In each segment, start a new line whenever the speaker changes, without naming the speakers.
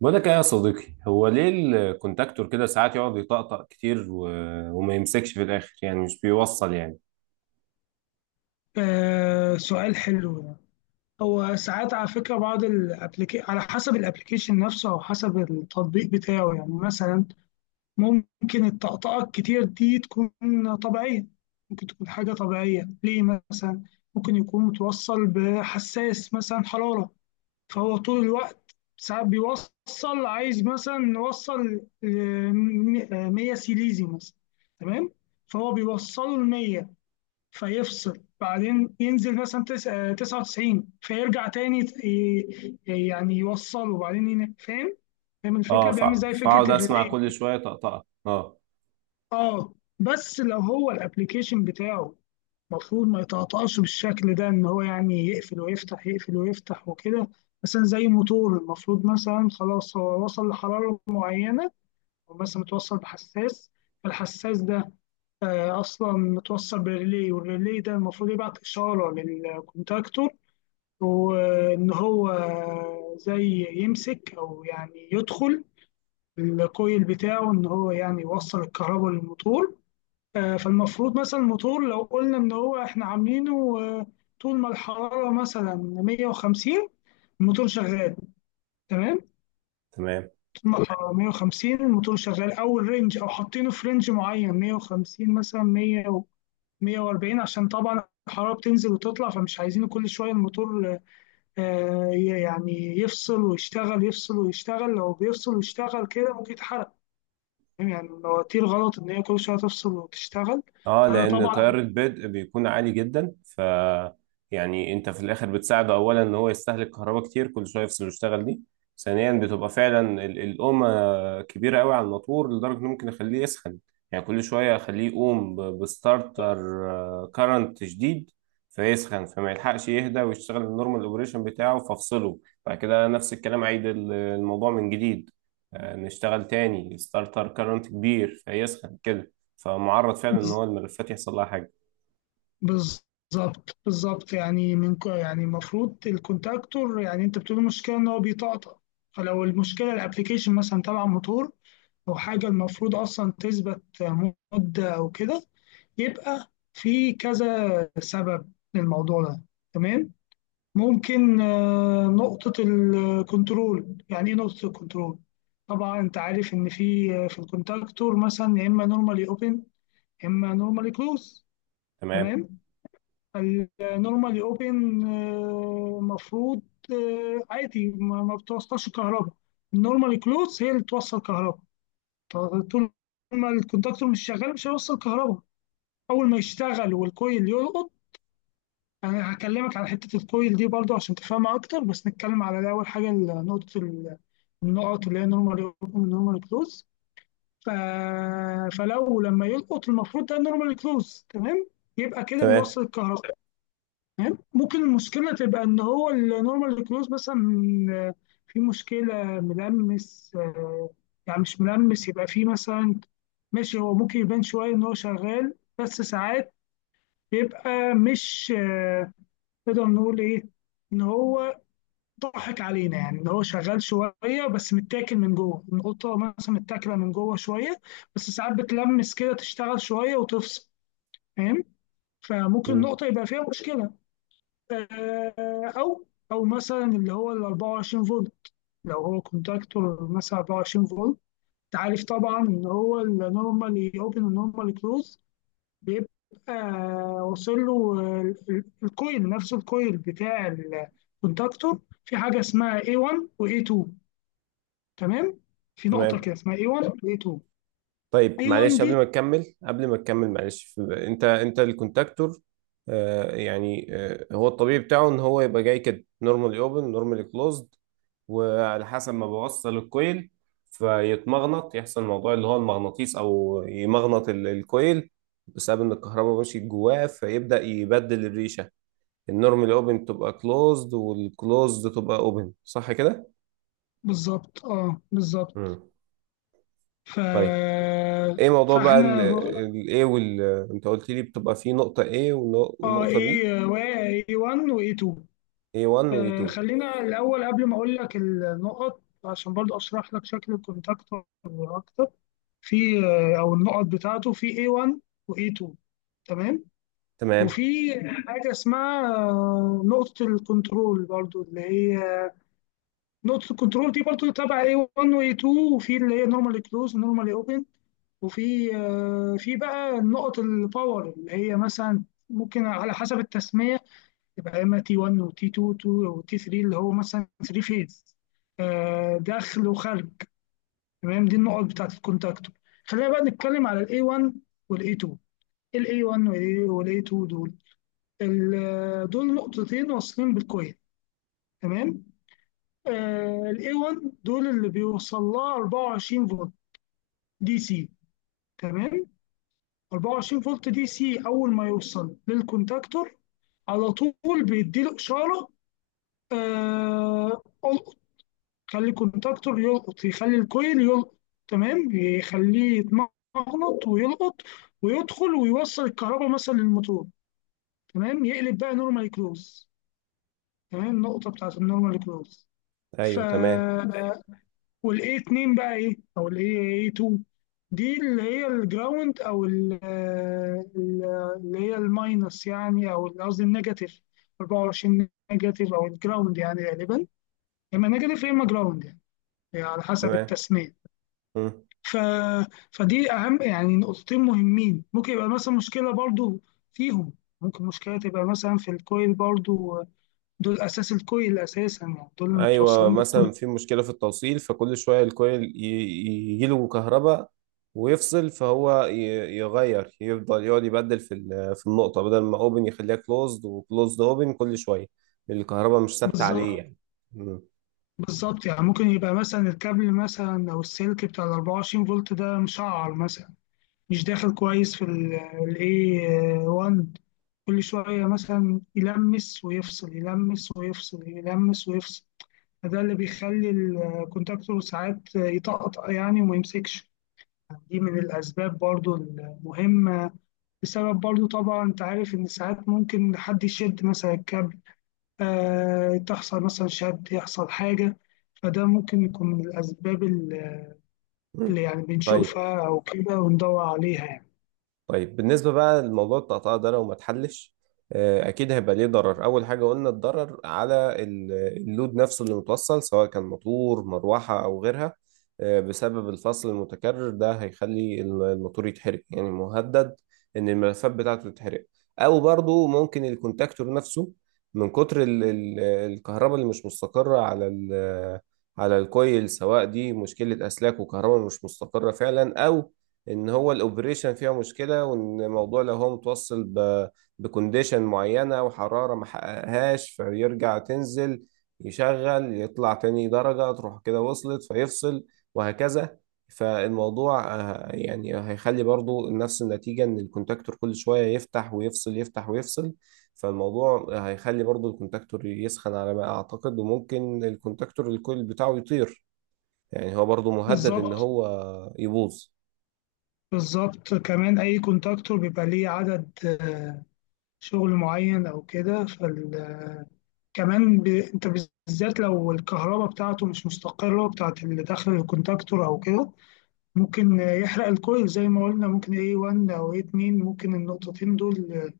بقول لك ايه يا صديقي؟ هو ليه الكونتاكتور كده ساعات يقعد يطقطق كتير وما يمسكش في الاخر، يعني مش بيوصل يعني.
آه، سؤال حلو ده. هو ساعات على فكرة بعض الابليكي على حسب الابليكيشن نفسه أو حسب التطبيق بتاعه، يعني مثلا ممكن الطقطقة الكتير دي تكون طبيعية. ممكن تكون حاجة طبيعية ليه، مثلا ممكن يكون متوصل بحساس مثلا حرارة، فهو طول الوقت ساعات بيوصل، عايز مثلا نوصل ل 100 سيليزي مثلا، تمام؟ فهو بيوصله ل 100 فيفصل، بعدين ينزل مثلا 99 فيرجع تاني يعني يوصله وبعدين فاهم؟ فاهم
اه
الفكره، بيعمل زي
فاقعد
فكره
اسمع
الريلي
كل
كده.
شويه طقطقه. اه
اه، بس لو هو الابليكيشن بتاعه المفروض ما يتقطعش بالشكل ده، ان هو يعني يقفل ويفتح يقفل ويفتح وكده، مثلا زي موتور، المفروض مثلا خلاص هو وصل لحراره معينه، او مثلا متوصل بحساس، فالحساس ده اصلا متوصل بريلي، والريلي ده المفروض يبعت اشاره للكونتاكتور، وان هو زي يمسك او يعني يدخل الكويل بتاعه، ان هو يعني يوصل الكهرباء للموتور. فالمفروض مثلا الموتور لو قلنا ان هو احنا عاملينه، طول ما الحراره مثلا 150 الموتور شغال، تمام؟
تمام.
طول ما الحراره 150 الموتور شغال، او الرينج، او حاطينه في رينج معين 150، مثلا 100 140، عشان طبعا الحرارة بتنزل وتطلع، فمش عايزين كل شوية الموتور يعني يفصل ويشتغل يفصل ويشتغل. لو بيفصل ويشتغل كده ممكن يتحرق. فاهم؟ يعني المواتير غلط إن هي كل شوية تفصل وتشتغل.
اه،
فأنا
لان
طبعا
تيار البدء بيكون عالي جدا، ف- يعني انت في الاخر بتساعده، اولا ان هو يستهلك كهرباء كتير كل شويه يفصل ويشتغل دي، ثانيا بتبقى فعلا القومه كبيره قوي على الموتور لدرجه انه ممكن اخليه يسخن، يعني كل شويه اخليه يقوم بستارتر كارنت شديد فيسخن، فما يلحقش يهدى ويشتغل النورمال اوبريشن بتاعه فافصله. بعد كده نفس الكلام، عيد الموضوع من جديد، نشتغل تاني ستارتر كارنت كبير فيسخن كده، فمعرض فعلا ان
بز-
هو الملفات يحصل لها حاجه.
بالظبط بالظبط، يعني يعني المفروض الكونتاكتور، يعني انت بتقول المشكله ان هو بيطقطق، فلو المشكله الابلكيشن مثلا تبع موتور او حاجه المفروض اصلا تثبت مده او كده، يبقى في كذا سبب للموضوع ده. تمام؟ ممكن نقطة الكنترول. يعني ايه نقطة الكنترول؟ طبعا انت عارف ان في، في الكونتاكتور مثلا، يا اما نورمالي اوبن يا اما نورمالي كلوز،
تمام.
تمام؟ النورمالي اوبن المفروض عادي ما بتوصلش كهرباء، النورمالي كلوز هي اللي بتوصل كهرباء. طول ما الكونتاكتور مش شغال مش هيوصل كهرباء. اول ما يشتغل والكويل يلقط، انا هكلمك على حته الكويل دي برضو عشان تفهمها اكتر، بس نتكلم على الاول حاجه النقط اللي هي نورمال اوبن ونورمال كلوز. ف... فلو لما يلقط المفروض ده نورمال كلوز، تمام؟ يبقى كده
تمام.
بيوصل الكهرباء. تمام. ممكن المشكله تبقى ان هو النورمال كلوز مثلا، آه، في مشكله ملمس، يعني مش ملمس، يبقى في مثلا، ماشي، هو ممكن يبان شويه ان هو شغال، بس ساعات بيبقى مش، نقدر نقول ايه، ان هو ضحك علينا، يعني ان هو شغال شويه بس متاكل من جوه، القطه مثلا متاكله من جوه شويه، بس ساعات بتلمس كده، تشتغل شويه وتفصل. فاهم؟ فممكن
مم.
نقطه يبقى فيها مشكله. او او مثلا اللي هو ال 24 فولت، لو هو كونتاكتور مثلا 24 فولت، انت عارف طبعا ان هو النورمالي اوبن والنورمالي كلوز، بيبقى واصل له الكويل، نفس الكويل بتاع الكونتاكتور، في حاجة اسمها A1 و A2، تمام؟ في نقطة
تمام.
كده اسمها A1 و A2.
طيب
A1
معلش قبل
دي،
ما تكمل، قبل ما تكمل معلش، انت الكونتاكتور، يعني هو الطبيعي بتاعه ان هو يبقى جاي كده نورمالي اوبن نورمالي كلوزد، وعلى حسب ما بوصل الكويل فيتمغنط، يحصل موضوع اللي هو المغناطيس، او يمغنط الكويل بسبب ان الكهرباء ماشيه جواه، فيبدا يبدل الريشه، النورمال اوبن تبقى كلوزد والكلوزد تبقى اوبن، صح كده؟
بالظبط، اه بالظبط.
مم.
ف
طيب، ايه موضوع بقى ال
فاحنا،
ال A وال- انت قلت لي بتبقى فيه نقطة A
اه،
ونقطة B.
ايه، واي 1 واي 2.
A1 و
آه،
A2.
خلينا الاول قبل ما اقول لك النقط، عشان برضو اشرح لك شكل الكونتاكتور اكتر. في او النقط بتاعته، في A1 و A2، تمام.
تمام.
وفي حاجة اسمها نقطة الكنترول برضو، اللي هي نقطة الكنترول دي برضو تبع A1 و A2. وفي اللي هي نورمالي كلوز ونورمالي اوبن. وفي في بقى نقط الباور، اللي هي مثلا ممكن على حسب التسمية يبقى اما T1 و T2 و T3، اللي هو مثلا 3 فيز، داخل وخارج. تمام، دي النقط بتاعت الكونتاكتور. خلينا بقى نتكلم على ال A1 وال A2. ال A1 وال A2 دول، دول نقطتين واصلين بالكويل، تمام؟ آه، ال A1 دول اللي بيوصل لها 24 فولت دي سي، تمام؟ 24 فولت دي سي اول ما يوصل للكونتاكتور على طول بيديله اشاره القط، خلي الكونتاكتور يلقط، يخلي الكويل يلقط، تمام؟ يخليه يتمغنط ويلقط ويدخل ويوصل الكهرباء مثلا للموتور، تمام؟ يقلب بقى نورمال كلوز، تمام، النقطه بتاعت النورمال كلوز. ف
ايوه تمام.
والاي 2 بقى ايه؟ او الاي اي 2، دي اللي هي الجراوند او ال- اللي هي الماينس يعني، او قصدي النيجاتيف، 24 نيجاتيف او الجراوند يعني، غالبا يا اما نيجاتيف يا اما جراوند يعني، يعني على حسب
تمام.
التسميه.
مم.
ف... فدي اهم يعني نقطتين مهمين، ممكن يبقى مثلا مشكله برضو فيهم. ممكن مشكله تبقى مثلا في الكويل برضو، دول اساس الكويل اساسا، يعني دول اللي
ايوه،
متوصلين بالكويل.
مثلا في مشكلة في التوصيل فكل شوية الكويل يجي له كهرباء ويفصل، فهو يغير، يفضل يقعد يبدل في في النقطة، بدل ما اوبن يخليها كلوزد، وكلوزد اوبن كل شوية، الكهرباء مش ثابتة عليه
بالظبط
يعني. مم.
بالظبط. يعني ممكن يبقى مثلا الكابل مثلا، او السلك بتاع ال 24 فولت ده، مشعر مثلا، مش داخل كويس في ال A1، كل شوية مثلا يلمس ويفصل يلمس ويفصل يلمس ويفصل، فده اللي بيخلي الكونتاكتور ساعات يتقطع يعني وما يمسكش. دي من الأسباب برضو المهمة. بسبب برضو، طبعا أنت عارف إن ساعات ممكن حد يشد مثلا الكابل، تحصل مثلا شد، يحصل حاجة، فده ممكن يكون من الأسباب اللي
مم.
يعني
طيب.
بنشوفها أو كده وندور عليها يعني.
طيب بالنسبة بقى لموضوع التقطيع ده، لو ما اتحلش، آه، أكيد هيبقى ليه ضرر. أول حاجة قلنا الضرر على ال- اللود نفسه اللي متوصل سواء كان موتور مروحة أو غيرها، آه، بسبب الفصل المتكرر ده هيخلي الموتور يتحرق، يعني مهدد إن الملفات بتاعته تتحرق. أو برضو ممكن الكونتاكتور نفسه من كتر الكهرباء اللي مش مستقرة على على الكويل، سواء دي مشكلة أسلاك وكهرباء مش مستقرة فعلا، أو ان هو الاوبريشن فيها مشكله، وان الموضوع لو هو متوصل بكونديشن معينه وحراره ما حققهاش فيرجع تنزل، يشغل يطلع تاني درجه تروح كده وصلت فيفصل، وهكذا. فالموضوع آه، يعني هيخلي برضو نفس النتيجه، ان الكونتاكتور كل شويه يفتح ويفصل يفتح ويفصل، فالموضوع هيخلي برضو الكونتاكتور يسخن على ما اعتقد، وممكن الكونتاكتور الكويل بتاعه يطير، يعني هو برضو مهدد ان
بالظبط
هو يبوظ.
بالظبط. كمان أي كونتاكتور بيبقى ليه عدد شغل معين أو كده، فكمان أنت بالذات لو الكهرباء بتاعته مش مستقرة، بتاعت اللي داخل الكونتاكتور أو كده، ممكن يحرق الكويل زي ما قلنا. ممكن A1 أو A2، ممكن النقطتين دول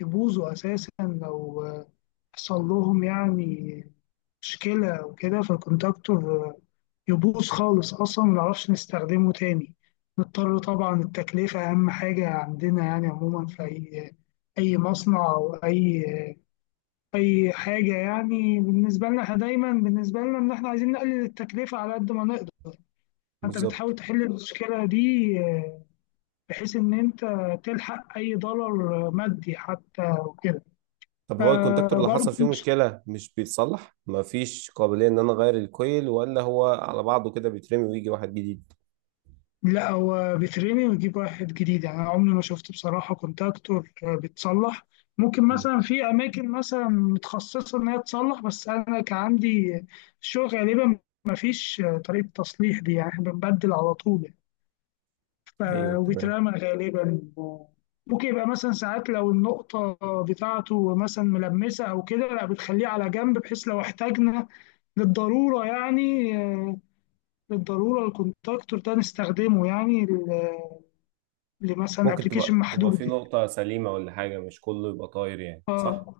يبوظوا أساسا لو حصل لهم يعني مشكلة وكده، فالكونتاكتور يبوظ خالص، أصلا منعرفش نستخدمه تاني، نضطر طبعا. التكلفة أهم حاجة عندنا، يعني عموما في أي مصنع أو أي حاجة، يعني بالنسبة لنا إحنا دايما، بالنسبة لنا إن إحنا عايزين نقلل التكلفة على قد ما نقدر. أنت
بالظبط.
بتحاول تحل المشكلة دي، بحيث إن أنت تلحق أي دولار مادي حتى وكده.
طب هو الكونتاكتور اللي
فبرضه
حصل فيه مشكلة مش بيتصلح؟ مفيش قابلية ان انا اغير الكويل، ولا هو على بعضه كده بيترمي ويجي واحد جديد؟
لا، هو بيترمي ويجيب واحد جديد يعني، أنا عمري ما شفت بصراحة كونتاكتور بيتصلح. ممكن
مم.
مثلا في أماكن مثلا متخصصة إن هي تصلح، بس أنا كان عندي الشغل غالبا ما فيش طريقة تصليح دي يعني، إحنا بنبدل على طول يعني. ف-
ايوه تمام.
وبيترمى غالبا. ممكن يبقى مثلا ساعات لو النقطة بتاعته مثلا ملمسة أو كده، لا، بتخليه على جنب، بحيث لو احتاجنا للضرورة يعني، للضرورة الكونتاكتور ده نستخدمه يعني، لمثلا
ممكن
ابلكيشن
تبقى في
محدود يعني.
نقطة سليمة ولا حاجة، مش كله يبقى طاير يعني، صح؟
اه،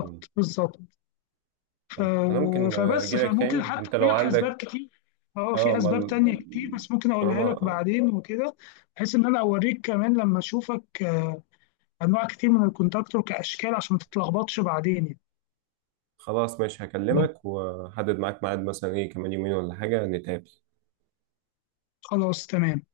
مم.
بالظبط. ف...
طيب انا ممكن
فبس
اجي لك
فممكن
تاني
حتى
انت
اقول
لو
لك اسباب
عندك.
كتير. اه
اه،
في
ما
اسباب تانية كتير، بس ممكن اقولها لك
طالما-
بعدين وكده، بحيث ان انا اوريك كمان لما اشوفك، انواع كتير من الكونتاكتور كاشكال، عشان ما تتلخبطش بعدين يعني.
خلاص ماشي، هكلمك وحدد معاك ميعاد مثلا، ايه كمان يومين ولا حاجة نتقابل؟
خلاص، تمام.